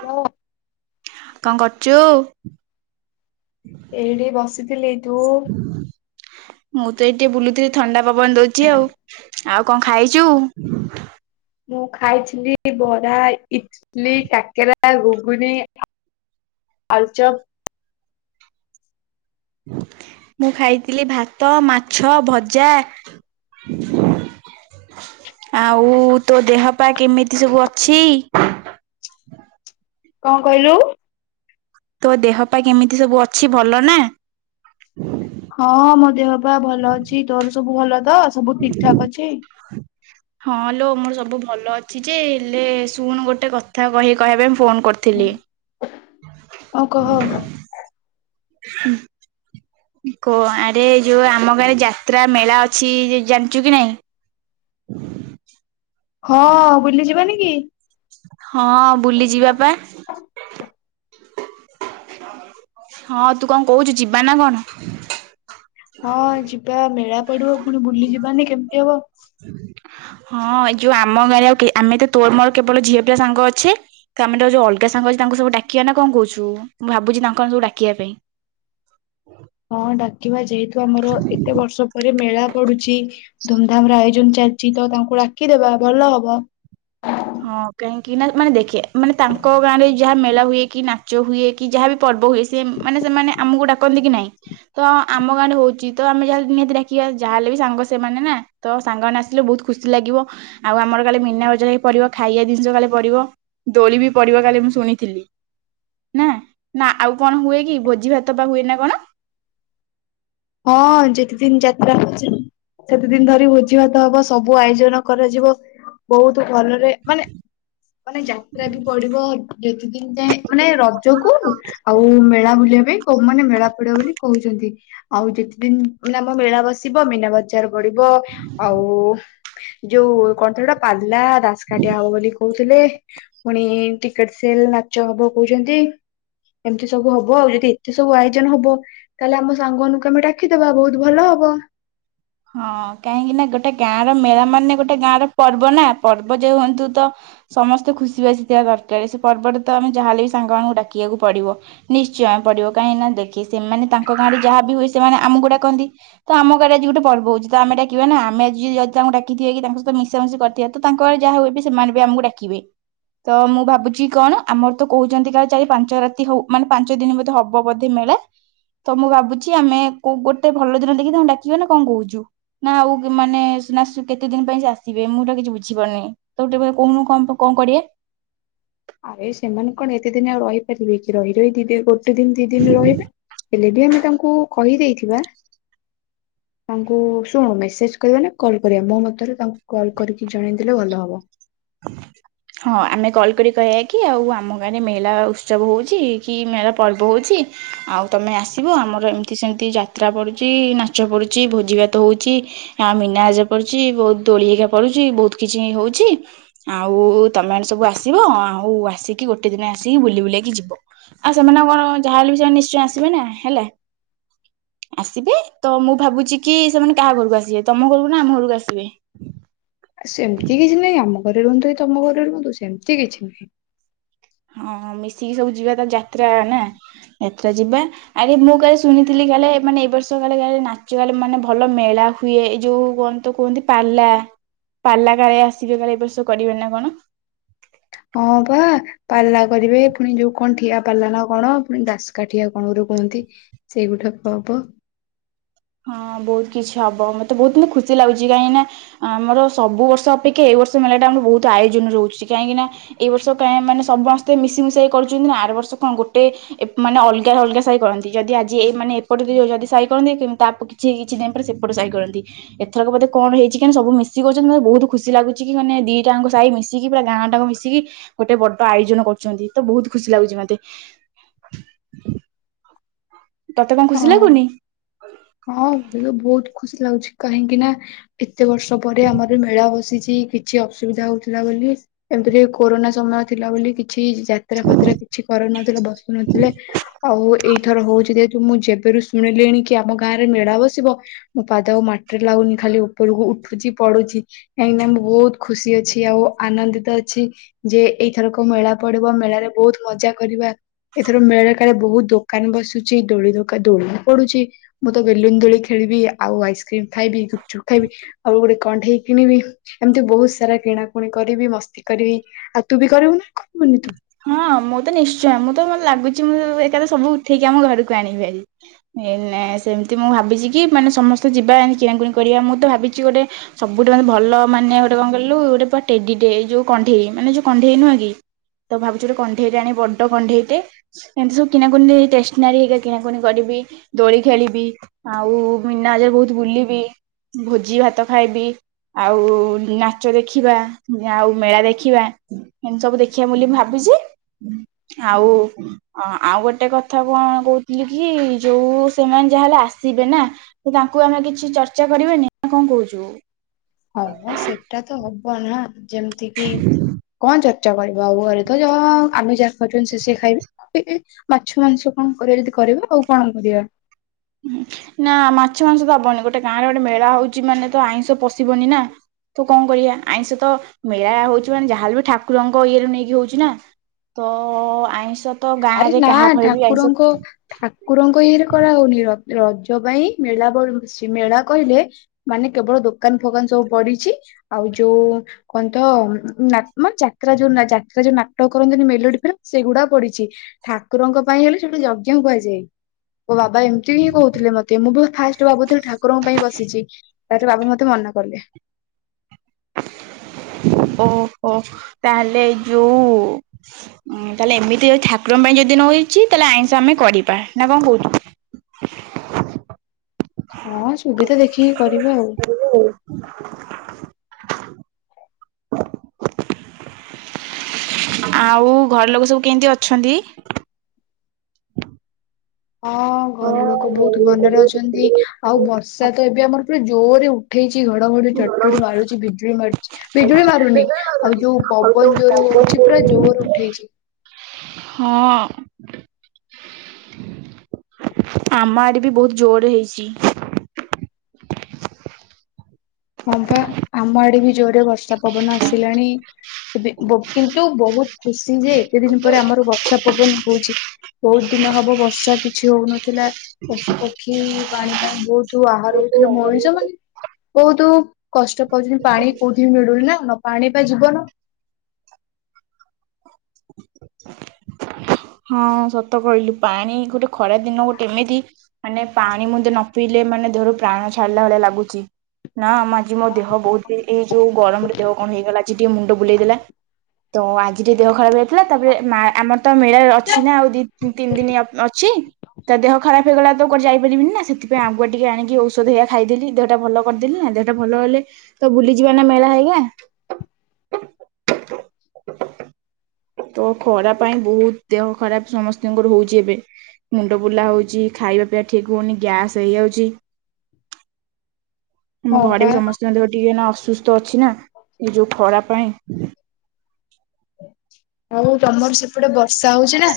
Hello. କଣ କରୁଛୁ? ଏଇଠି ବସିଥିଲି ତୁ? ମୁଁ ତ ଏଠି ବୁଲୁଥିଲି ଥଣ୍ଡା ପବନ ଦଉଛି ଆଉ ଆଉ କଣ ଖାଇଛୁ? ମୁଁ ଖାଇଥିଲି ବରା ଇଟଲି କାକେରା ଘୁଗୁନ ଆଳୁଚପ ମୁଁ ଖାଇଥିଲି ଭାତ ମାଛ ଭଜା ଆଉ ତୋ ଦେହ ପା କେମିତି ସବୁ ଅଛି? କଣ କହିଲୁ? ତୋ ଦେହ ପା କେମିତି ସବୁ ଅଛି ଭଲ ନା। ହଁ ମୋ ଦେହ ପା ଭଲ ଅଛି ତୋର ସବୁ ଭଲ ଅ ତ ସବୁ ଠିକ ଠାକ ଅଛି। ହଁଲୋ ମୋର ସବୁ ଭଲ ଅଛି ଯେ ହେଲେ ଶୁଣୁ ଗୋଟେ କଥା କହି କହିବା ପାଇଁ ଫୋନ କରିଥିଲି। ଆଉ କହ। କ ଆରେ ଯୋଉ ଆମ ଗାଁରେ ଯାତ୍ରା ମେଳା ଅଛି ଜାଣିଛୁ କି ନାଇଁ? ହଁ ବୁଲି ଯିବାନି କି? ହଁ ବୁଲି ଯିବା ପା ହଁ ତୁ କଣ କହୁଛୁ ଯିବା ନା କଣ? ହଁ ଯିବା ମେଳା ପଡିବ ପୁଣି ବୁଲି ଯିବାନି କେମିତି ହବ? ହଁ ଏ ଯୋଉ ଆମ ଗାଁରେ ଆଉ କିଏ ଆମେ ତ ତୋର ମୋର କେବଳ ଝିଅ ପିଲା ସାଙ୍ଗ ଅଛେ ତ ଆମେ ଯୋଉ ଅଲଗା ସାଙ୍ଗ ଅଛି ତାଙ୍କୁ ସବୁ ଡାକିବା ନା କଣ କହୁଛୁ ମୁଁ ଭାବୁଛି ତାଙ୍କ ସବୁ ଡାକିବା ପାଇଁ ହଁ ଡାକିବା ଯେହେତୁ ଆମର ଏତେ ବର୍ଷ ପରେ ମେଳା ପଡୁଛି। ଧୁମଧାମ ର ଆୟୋଜନ ଚାଲିଛି ତ ତାଙ୍କୁଡାକିଦବା ଭଲ ହବ। ହଁ କାହିଁକି ନା ମାନେ ଦେଖେ ମାନେ ତାଙ୍କ ଗାଁରେ ଯାହା ମେଳା ହୁଏ କି ନାଚ ହୁଏ କି ଯାହା ବି ପର୍ବ ହୁଏ ସେ ମାନେ ସେମାନେ ଆମକୁ ଡାକନ୍ତି କି ନାହିଁ ତ ଆମ ଗାଁରେ ହଉଛି ତ ଆମେ ଯାହା ନିହାତି ଡାକିବା ଯାହା ହେଲେ ବି ସାଙ୍ଗ ସେମାନେ ନା ତ ସାଙ୍ଗମାନେ ଆସିଲେ ବହୁତ ଖୁସି ଲାଗିବ ଆଉ ଆମର କାଳେ ମିନା ବଜା ହେ ପରିବ ଖାଇବା ଜିନିଷ ଖାଲି ପଡିବ ଦୋଳି ବି ପଡିବ କାଳେ ମୁଁ ଶୁଣିଥିଲି ନା ନା ଆଉ କଣ ହୁଏ କି ଭୋଜି ଭାତ ପା ହୁଏ ନା କଣ? ହଁ ଯେତେ ଦିନ ଯାତ୍ରା ହଉଛି ସେତେ ଦିନ ଧରି ଭୋଜିଭାତ ହବ ସବୁ ଆୟୋଜନ କରାଯିବ ବହୁତ ଘରରେ ମାନେ ମାନେ ଯାତ୍ରା ବି ପଡିବ ଯେତ ଦିନ ଯାଏ ମାନେ ରଜକୁ ଆଉ ମେଳା ବୁଲିବା ପାଇଁ କୋଉମାନେ ମେଳା ପଡ଼ିବ ବୋଲି କହୁଛନ୍ତି। ଆଉ ଯେତେ ଦିନ ମାନେ ଆମ ମେଳା ବସିବ ମିନା ବଜାର ପଢିବ ଆଉ ଯୋଉ କଣତ ହେଟା ହେଲା ଦାସ କାଟିଆ ହବ ବୋଲି କହୁ ହେଲେ ପୁଣି ଟିକେଟ ସେଲ ନାଚ ହବ କହୁଛନ୍ତି ଏମିତି ସବୁ ହବ ଆଉ ଯଦି ଏତେ ସବୁ ଆୟୋଜନ ହବ ତାହେଲେ ଆମ ସାଙ୍ଗମାନଙ୍କୁ ଡାକିଦବା ବହୁତ ଭଲ ହବ। ହଁ କାହିଁକି ନା ଗୋଟେ ଗାଁ ର ମେଳା ମାନେ ଗୋଟେ ଗାଁ ର ପର୍ବ ନା ପର୍ବ ଯେ ହୁଅନ୍ତୁ ତ ସମସ୍ତେ ଖୁସିବାସୀ ଥିବା ଦରକାର ସେ ପର୍ବରେ ତ ଆମେ ଯାହେଲେ ବି ସାଙ୍ଗମାନଙ୍କୁ ଡାକିବାକୁ ପଡିବ ନିଶ୍ଚୟ ପଡିବ କାହିଁକି ନା ଦେଖେ ସେମାନେ ତାଙ୍କ ଗାଁରେ ଯାହା ବି ହୁଏ ସେମାନେ ଆମକୁ ଡାକନ୍ତି ତ ଆମ ଗାଁରେ ଆଜି ଗୋଟେ ପର୍ବ ହଉଛି ତ ଆମେ ଡାକିବା ନା ଆମେ ଯଦି ଯଦି ତାଙ୍କୁ ଡାକିଥିବେ କି ତାଙ୍କ ସହିତ ମିଶାମିଶି କରିଥିବା ତ ତାଙ୍କ ବଳେ ଯାହା ହୁଏବ ସେମାନେ ବି ଆମକୁ ଡାକିବେ ତ ମୁଁ ଭାବୁଛି କଣ ଆମର ତ କହୁଛନ୍ତି କାଲି ଚାରି ପାଞ୍ଚ ରାତି ହଉ ମାନେ ପାଞ୍ଚ ଦିନ ବୋଧେ ହବ ବୋଧେ ମେଳା ତ ମୁଁ ଭାବୁଛି ଆମେ କଉ ଗୋଟେ ଭଲ ଦିନ ଦେଖି ତାଙ୍କୁ ଡାକିବା ନା କଣ କହୁଛୁ? ନା ଆଉ ମାନେ ସିନା କେତେ ଦିନ ପାଇଁ ସେ ଆସିବେ ମୁଁ ତ କିଛି ବୁଝିପାରୁନି ତ ଗୋଟେ କଣ କହୁଁନୁ କଣ କରିବା? ଆରେ ସେମାନେ କଣ ଏତେ ଦିନ ଆଉ ରହିପାରିବେ କି ରହି ରହି ଦି ଦିନ ପର୍ ଗୋଟେ ଦିନ ଦି ଦିନ ରହିବେ ହେଲେ ବି ଆମେ ତାଙ୍କୁ ଙ୍କୁ କହିଦେଇଥିବା ତାଙ୍କୁ ଶୁଣୁ ମେସେଜ କରିବା କଲ କରିବା ମୋ ମତରେ ତାଙ୍କୁ କଲ କରିକି ଜଣେଇ ଦେଲେ ଭଲ ହବ ହଁ ଆମେ କଲ କରି କହିବା କି ଆଉ ଆମ ଗାଁରେ ମେଳା ଉତ୍ସବ ହଉଛି କି ମେଳା ପର୍ବ ହଉଛି ଆଉ ତମେ ଆସିବ ଆମର ଏମିତି ସେମିତି ଯାତ୍ରା ପଡୁଛି ନାଚ ପଡୁଛି ଭୋଜି ଭାତ ହଉଛି ଆଉ ମିନାବଜାର ପଡୁଛି ବହୁତ ଦୋଳି ହେକା ପଡୁଛି ବହୁତ କିଛି ହଉଛି। ଆଉ ତମେ ମାନେ ସବୁ ଆସିବ ଆଉ ଆସିକି ଗୋଟେ ଦିନ ଆସିକି ବୁଲି ବୁଲାକି ଯିବ ଆଉ ସେମାନେ କଣ ଯାହାହଲେ ବି ସେମାନେ ନିଶ୍ଚୟ ଆସିବେ ନା ହେଲା ଆସିବେ ତ ମୁଁ ଭାବୁଛି କି ସେମାନେ କାହା ଘରକୁ ଆସିବେ ତମ ଘରକୁ ନା ଆମ ଘରକୁ ଆସିବେ ଆ ସେମିତି କିଛି ନାହିଁ ଆମକୁ ଘରେ ରୁହନ୍ତୁ କି ତମ ଘରେ ରୁହନ୍ତୁ ସେମିତି କିଛି ନାହିଁ। ହଁ ମିଶିକି ସବୁ ଯିବା ତା ଯାତ୍ରା ନା ଯାତ୍ରା ଯିବା ଆରେ ମୁଁ କାଲି ଶୁଣିଥିଲି କାଳେ ମାନେ ଏ ବର୍ଷ କାଳେ ନାଚ କାଳେ ମାନେ ଭଲ ମେଳା ହୁଏ ଯୋଉ କୁହନ୍ତ କୁହନ୍ତି ପାଲା ପାଲା କାଳେ ଆସିବେ କାଲି ଏ ବର୍ଷ କରିବେ ନା କଣ? ହଁ ବା ପାଲା କରିବେ ପୁଣି ଯୋଉ କଣ ଠିଆ ପାଲା ନା କଣ ପୁଣି ଦାସକାଠିଆ କଣ କର କୁହନ୍ତି ସେଇଗୋଟାକ ହବ ହଁ ବହୁତ କିଛି ହବ ମତେ ବହୁତ ମ ଖୁସି ଲାଗୁଛି କାହିଁକି ନା ଆମର ସବୁ ବର୍ଷ ଅପେକ୍ଷା ଏଇ ବର୍ଷ ମେଳା ଟା ଆମର ବହୁତ ଆୟୋଜନ ରହୁଛି କାହିଁକି ନା ଏଇ ବର୍ଷ ମାନେ ସମସ୍ତେ ମିଶିମ ମିଶାଇ କରୁଛନ୍ତି ନା ଆର ବର୍ଷ କଣ ଗୋଟେ ମାନେ ଅଲଗାରେ ଅଲଗା ସାହି କରନ୍ତି ଯଦି ଆଜି ଏ ମାନେ ଏପଟେ ଯଦି ସାହି କରନ୍ତି। ତା କିଛି କିଛି ଦିନ ପରେ ସେପଟ ସାହି କରନ୍ତି ଏଥରକ ବୋଧେ କଣ ହେଇଛି କି ସବୁ ମିଶି କରଛନ୍ତି ମତେ ବହୁତ ଖୁସି ଲାଗୁଛି କି ମାନେ ଦିଟାଙ୍କ ସାହି ମିଶିକି ପୁରା ଗାଁ ଟାଙ୍କ ମିଶିକି ଗୋଟେ ବଡ ଆୟୋଜନ କରୁଛନ୍ତି ତ ବହୁତ ଖୁସି ଲାଗୁଛି ମତେ ତତେ କଣ ଖୁସି ହଁ। ଲାଗୁନି ହଁ ମତେ ତ ବହୁତ ଖୁସି ଲାଗୁଛି କାହିଁକି ନା ଏତେ ଏତେ ବର୍ଷ ପରେ ଆମର ମେଳା ବସିଛି। କିଛି ଅସୁବିଧା ହଉଥିଲା ବୋଲି ଏମିତିରେ କୋରୋନା ସମୟ ଥିଲା ବୋଲି କିଛି କି ଯାତ୍ରା ଫାତ୍ରା କିଛି କରୁନଥିଲେ ବସୁନଥିଲେ ଆଉ ଏଇଥର ହଉଛି ଯେହେତୁ ମୁଁ ଯେବେରୁ ଶୁଣିଲିଣି କି ଆମ ଗାଁରେ ମେଳା ବସିବ ମୁଁ ପାଦ ମାଟିରେ ଲାଗୁନି ଖାଲି ଉପରକୁ ଉଠୁଛି ପଡୁଛି କାହିଁକିନା ମୁଁ ବହୁତ ଖୁସି ଅଛି ଆଉ ଆନନ୍ଦିତ ଅଛି ଯେ ଏଇଥରକ ମେଳା ପଡିବ ମେଳାରେ ବହୁତ ମଜା କରିବା ଏଥର ମେଳା କାଳେ ବହୁତ ଦୋକାନ ବସୁଛି। ଦୋଳି ଧକାା ଦୋଳି ବି ପଡୁଛି ମୁଁ ତ ବେଲୁନ ଦୋଳି ଖେଳିବି ଆଉ ଆଇସ୍କ୍ରିମ ଖାଇବି ଗୁପଚୁପ ଖାଇବି ଆଉ ଗୋଟେ କଣ୍ଢେଇ କିଣିବି ଏମିତି ବହୁତ ସାରା କିଣାକଣି କରିବି ମସ୍ତି କରିବି ଆଉ ତୁ ବି କରିବୁ ନା କରିବୁନି ତୁ ହଁ ମୁଁ ତ ନିଶ୍ଚୟ ମୁଁ ତ ମତେ ଲାଗୁଛି। ମୁଁ ଏକାଥରକେ ସବୁ ଉଠେଇକି ଆମ ଘରକୁ ଆଣିବି ଭାରି ସେମିତି ମୁଁ ଭାବିଛି କି ମାନେ ସମସ୍ତେ ଯିବା ଏମତି କିଣାକଣି କରିବା ମୁଁ ତ ଭାବିଛି ଗୋଟେ ସବୁଠୁ ମାନେ ଭଲ ମାନେ ଗୋଟେ କଣ କହିଲୁ ଗୋଟେ ଟେଡି ଯୋଉ କଣ୍ଢେଇ ମାନେ ଯୋଉ କଣ୍ଢେଇ ନୁହଁ କି? ତ ଭାବୁଛୁ ଗୋଟେ କଣ୍ଢେଇଟେ ଆଣି ବଡ଼ କଣ୍ଢେଇଟେ ଏମିତି ସବୁ କିଣାକଣି ଟେଷ୍ଟନାରୀ ହେରିକା କିଣାକଣି କରିବି ଦୋଳି ଖେଳିବି ଆଉ ମିନାବଜାରେ ବହୁତ ବୁଲିବି ଭୋଜି ଭାତ ଖାଇବି ଆଉ ନାଚ ଦେଖିବା ଆଉ ମେଳା ଦେଖିବା ଏମତି ସବୁ ଦେଖିବା ବୋଲି ଭାବ ଛି ଆଉ ଆଉ ଗୋଟେ କଥା କଣ କହୁଥିଲି କି ଯୋଉ ସେମାନେ ଯାହା ହେେଲେ ଆସିବେ ନା ତାଙ୍କୁ ଆମେ କିଛି ଚର୍ଚ୍ଚା କରବାନି କଣ କହୁଛୁ। ହଁ ସେଟା ତ ହବ କହନା ଯେମିତି କିି କଣ ଯା ଚାୱଲ ବାଉ ଘରେ ତ ଯଅ ଆମେ ଯାହା ଖାଉଛନ୍ତି ସେ ସେଆ ଖାଇଵେ ମାଛ ମାଂସ କଣ କରିବା ଯଦି କରିବା ଆଉ କଣ କରିବା। ନା ମାଛ ମାଂସ ତ ହବନି ଗୋଟେ ଗାଁରେ ଗୋଟେ ମେଳା ହଉଛି ମାନେ ତ ଆଇଁଷ ପଶିବନି ନା ତ କଣ କରିବା ଆଇଁଷ ତ ମେଳା ହଉଛି ମାନେ ଯାହାହଲେ ବି ଠାକୁରଙ୍କ ଇଏରୁ ନେଇକି ହଉଛି ନା ତ ଆଇଁଷ ତ ଗାଁ ଆରେ ରେ ନା କାହା ଘରେ ବି ଆଇଁଷ ଠାକୁରଙ୍କ ଠାକୁରଙ୍କ ଇଏରେ କରା ହଉନି ରଥ ରଜ ପାଇଁ ମେଳା ମେଳା କହିଲେ ମାନେ କେବଳ ଦୋକାନ ଫୋକାନ ସବୁ ପଡିଛି ଆଉ ଯୋଉ କୁହନ୍ତ ଯାତା ଯୋଉ ଯାତା ଯୋଉ ନାଟକ କରନ୍ତିନି ମେଲୋଡି ଫିଲ୍ମ ସେଗୁଡା ପଡିଛି। ଠାକୁରଙ୍କ ପାଇଁ ହେଲେ ସେୋଟୁ ଯଜ୍ଞ କୁହାଯାଏ। ମୋ ବାବା ଏମିତି ହିଁ କହୁଥିଲେ ମତେ ମୁଁ ବି ଫାଷ୍ଟ ଭାବୁଥିଲି ଠାକୁରଙ୍କ ପାଇଁ ବସିଛି। ତାରେ ବାବା ମତେ ମନା କଲେ ଓହୋ ତାହେଲେ ଯୋଉ ତାହଲେ ଏମିତି ଯୋଉ ଠାକୁରଙ୍କ ପାଇଁ ଯଦି ନ ହେଇଛି ତାହଲେ ଆଇଷ ଆମେ କରିବା ନା କଣ କହୁଛୁ? ହଁ ସୁବିଧା ଦେଖି କିଏ କରିବା ଆଉ [unintelligible] ଆଉ ଘର ଲୋକ ସବୁ କେମିତି ଅଛନ୍ତି। ହଁ ଘର ଲୋକ ବହୁତ ଭଲରେ ଅଛନ୍ତି ଆଉ ବ ବର୍ଷା ତ ଏବେ ଆମର ପୁରା ଜୋରରେ ଉଠେଇଚି। ଘଡଘଡ ଚଟ ଚଡି ମାରୁଛି ବିଜୁଳି ମାରୁଛି ବିଜୁଳି ମାରୁନି ବେଗରେ ଆଉ ଲାଗୁନି ଯୋଉ ଆଉ ଯୋଉ ପବନ ଜୋର ହଉଛି ପୁରା ଯୋଉ ଜୋର ଉଠେଇଛି। ହଁ ଆମ ଆଡ ବି ବହୁତ ଜୋର ହେଇଛି। ହଁ ବା ଆମ ଆଡେ ବି ଜୋରରେ ବର୍ଷା ପବନ ଆସିଲାଣି ଏବେ କିନ୍ତୁ ବହୁତ ଖୁସି ଯେ ଏତେ ଦିନ ପରେ ଆମର ବର୍ଷା ପବନ ହଉଛି ବହୁତ ଦିନ ହବ ବର୍ଷା କିଛି ହଉନଥିଲା ପଶୁପକ୍ଷୀ ବାଣୀ ପାଇଁ ବହୁତ ଆହାର ହଉଥିଲେ ମଣିଷ ମାନେ। ବହୁତ କଷ୍ଟ ପାଉଛନ୍ତି ପାଣି କୋଉଠି ବି ମିଳୁନି ନା ନ ପାଣି ବା ଯିବନ ହଁ ସତ କହିଲୁ ପାଣି ଗୋଟେ ଖରା ଦିନ ଗୋଟେ ଏମିତି ମାନେ ପାଣି ମତେ ନ ପିଇଲେ ମାନେ ଦେହରୁ ପ୍ରାଣ ଛାଡିଲା ଭଳିଆ ଲାଗୁଛି। ନା ଆଜି ମୋ ଦେହ ବହୁତ ଏଇ ଯୋଉ ଗରମରେ ଦେହ କଣ ହେଇଗଲା ଆଜି। ଟିକେ ମୁଣ୍ଡ ବୁଲେଇ ଦେଲା ତ ଆଜି ଟିକେ ଦେହ ଖରାପ ହେ ଥିଲା ତାପରେ ମା ଆମର ତ ମେଳା। ଅଛି ନା ଆଉ ଦ ତିନି ଦିନ ଅଛି ତା ଦେହ ଖରାପ। ଫଗ ତ ଯାଇପାରିବିନି ନା ସେଥିପାଇଁ ଆଗକୁଆ ଟିକେ ଆଣିକି ଔଷଧ ହେଇଆ ଖାଇଦେଲି ଦେହଟା ଭଲ କରିଦେଲିି ନା ଦେହଟା ଭଲ ହେଲେ ତ ବୁଲିଯିବା ନା ମେଳା ହେଇଗା ତ ଖରା ପାଇଁ ବହୁତ। ଦେହ ଖରାପ ସମସ୍ତଙ୍କର ହଉଛି ଏବେ ମୁଣ୍ଡ ବୁଲା ହଉଛି ଖାଇବା ପିଇବା ଠିକ ହଉନି ଗ୍ୟାସ ହେଇଯାଉଛି। ଆମ ହଁ ଘରେ ପା। ବି ସମସ୍ତଙ୍କ ଦେ ଟିକେ ଅସୁସ୍ଥ ଅଛି ନା ଏ ଯୋଉ ଖରାପ। ପାଇଁ ଆଉ ତମର ସେପଟେ ବ ସହୁଛି ନା।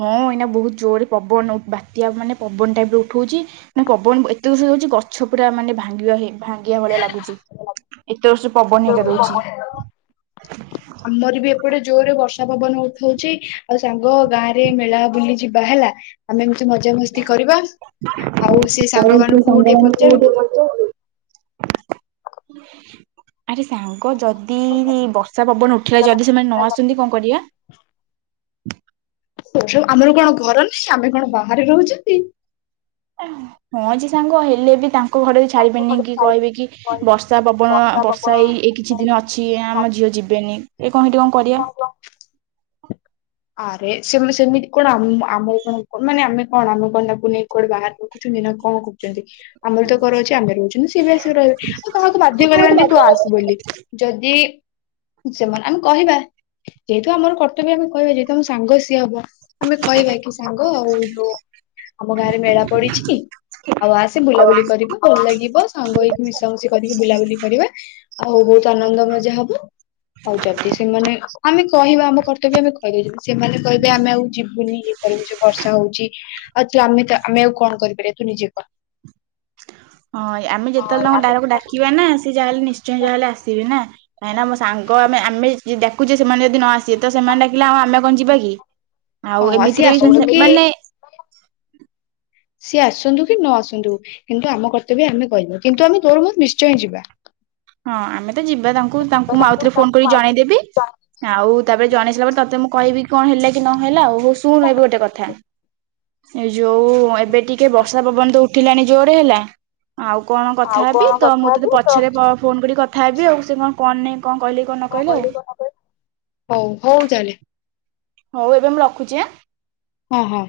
ହଁ ଏଇନା ବହୁତ ଜୋରରେ ପବନ ବାତ୍ୟା ମାନେ ପବନ ଟାଇପ ରେ ଉଠଉଛି ମାନ ପବନ ଏତେ ଦ ହଉଛି ଗଛ ପୁରା ମାନେ ଭାଙ୍ଗିବା ଭାଙ୍ଗିବା ଭଳିଆ ଲାଗୁଛି। ଜୋରସେ ପବନ ହେରିକା ଦଉଛି। ଆମର ବି ଏପଟେ ଜୋରେ ବର୍ଷ ପବନ ଉଠଉଛି ଆଉ ସାଙ୍ଗ ଗାଁ ରେ ମେଳା ବୁଲି ଯିବା ହେଲା ଆମେ ମଜାମସ୍ତି କରିବା ଆଉ ସେ କଣ ସାଙ୍ଗ ତୁ ମାନଙ୍କୁ ଟିକେ ସାଙ୍ଗମାନଙ୍କୁ କୋଉଠି ପଚାରନ୍ତି। ପଚାରିଲୁ? ଆରେ ସାଙ୍ଗ ଯଦି ବର୍ଷା ପବନ ଉଠିଲା ଯଦି ସେମାନେ ନ ଆସନ୍ତି କଣ କରିବା? ଆମର କଣ ଘର ନାହିଁ ଆମେ କଣ ବାହାରେ ରହୁଛନ୍ତି। ହଁଜି ସାଙ୍ଗ ହେଲେ ବି ତାଙ୍କ ଲୋକ ଘରେରେ ବର୍ଷା ଛଡିବେନି କି କହିବେ କି ବର୍ଷା ପବନ ବର୍ଷା ଏଇ ଏ କିଛି ଦିନ ଅଛି ବର୍ଷା ଆମ ଝିଅ ଯିବେନି। ଏ କଣ ସେଇଠି କଣ କରିଆ। ହେଇଛି ଆରେ ସେ ସେମିତି କଣ ଆମ କଣ ମାନେ ଆମେ କଣ ଆମ କ ନାକୁ ନେଇ କୁଆଡେ ବାହାରେ ରଖୁଛନ୍ତି ନା କଣ କରୁଛନ୍ତି। ଆମର ତ କର ଅଛି ଆମେ ରହୁଛଛନ୍ତି ସିଏ ବି ଆସିକି ରହିବେ ଆଉ ତମକୁ ବାଧ୍ୟ କରିବାନି ଯେ ତୁ ଆସୁ ବୋଲି ଯଦି ସେମାନେ ଆମେ କହିବା ଯେହେତୁ ଆମର କର୍ତ୍ତବ୍ୟ ଆମେ କହିବା ଯେ ତମ ସାଙ୍ଗ ସିଏ ହବ ଆମେ କହିବା କି ସାଙ୍ଗ ଆଉ ଯଉ ଆମ ଗାଁ ରେ ମେଳା ପଡିଛି ଆଉ ଆସି ବୁଲାବୁଲି କରିବା ଭଲ ଲାଗିବ ସାଙ୍ଗ ହେଇକି ମିଶାମଶି କରିକି ବୁଲାବୁଲି କରିବା। ଆଉ ବହୁତ ଆନନ୍ଦ ମଜା ହବ। ହଉ ଯଦି ସେମାନେ ଆମେ କହିବା ଆମ କର୍ତ୍ତବ୍ୟ ଆମେ କ [inaudible] ସେମାନେ କହିବେ ଆମେ ଆଉ ଯିବୁନି। କରିବୁଛ ବର୍ଷା ହଉଛି ଆଉ ତୁ ଆମେ ତ ଆମେ ଆଉ କଣ କରିପାରିବା ତୁ ନିଜେ କ ହଁ ଆମେ ଯେତେବେଳେ ତାଙ୍କ ଡରକୁ ଡାକିବା ନା ସେିଏ ଯାହାେଲେ ନିଶ୍ଚୟ ଯାହାେଲେ ଆସିବେ ନା କାହିଁକିନା ମୋ ସାଙ୍ଗ ଆମେ ଆମେ ଡାୁଛେ ସେମାନେ ଯଦି ନ ଆସିବେ ତ ସେମାନେ ଡାକିଲେ ଆଉ ଆମେ କଣ ଯିବା କି? ଆଉ ହଁ ସିଏ ଏମିତିରେ ଆସନ୍ତୁ ବି କି ମାନେ [inaudible] ସିଏ ଆସନ୍ତୁ କି ନ ଆସନ୍ତୁ କିନ୍ତୁ ଆମ କର୍ତ୍ତବ୍ୟ ଆମେ କହିନୁ କିନ୍ତୁ ଆମେ ତୋରୁମ ନିଶ୍ଚୟ ହିଁ ଯିବା ହଁ ଆମେ ତ ଯିବା ତାଙ୍କୁ ତ ତାଙ୍କୁ ମୁଁ ଆଉଥରେ ଫୋନ କରି ତାଙ୍କୁ ଆଉ ଜଣେଇଦେବି ଆଉ ତାପରେ ଜଣେଇ ସାରିଲା ପରେ ତତେ ମୁଁ କହିବି କଣ ହେଲା କି ନହଲା ଆଉ ହଉ ଶୁଣୁ ଏବେ ଗୋଟେ କଥା ଏ ଯୋଉ ଏବେ ଟିକେ ବର୍ଷା ପବନ ତ ଉଠିଲାଣି ଯୋରେ ହେଲା। ଆଉ କଣ କଥା ଆଉ ହେବି କଣ ତ କଥା ମୁଁ ତତେ ହେବି ତ ପଛରେ ପୁଣି କଥା ହେବି ଆଉ ସେ କଣ? କଣ ନେ? କଣ କହିଲି କ କହ ହଉ ହଉ ଚାଲେ ହଉ ଏବେ ମୁଁ ରଖୁଛି ଆଁ ହଁ ହଁ।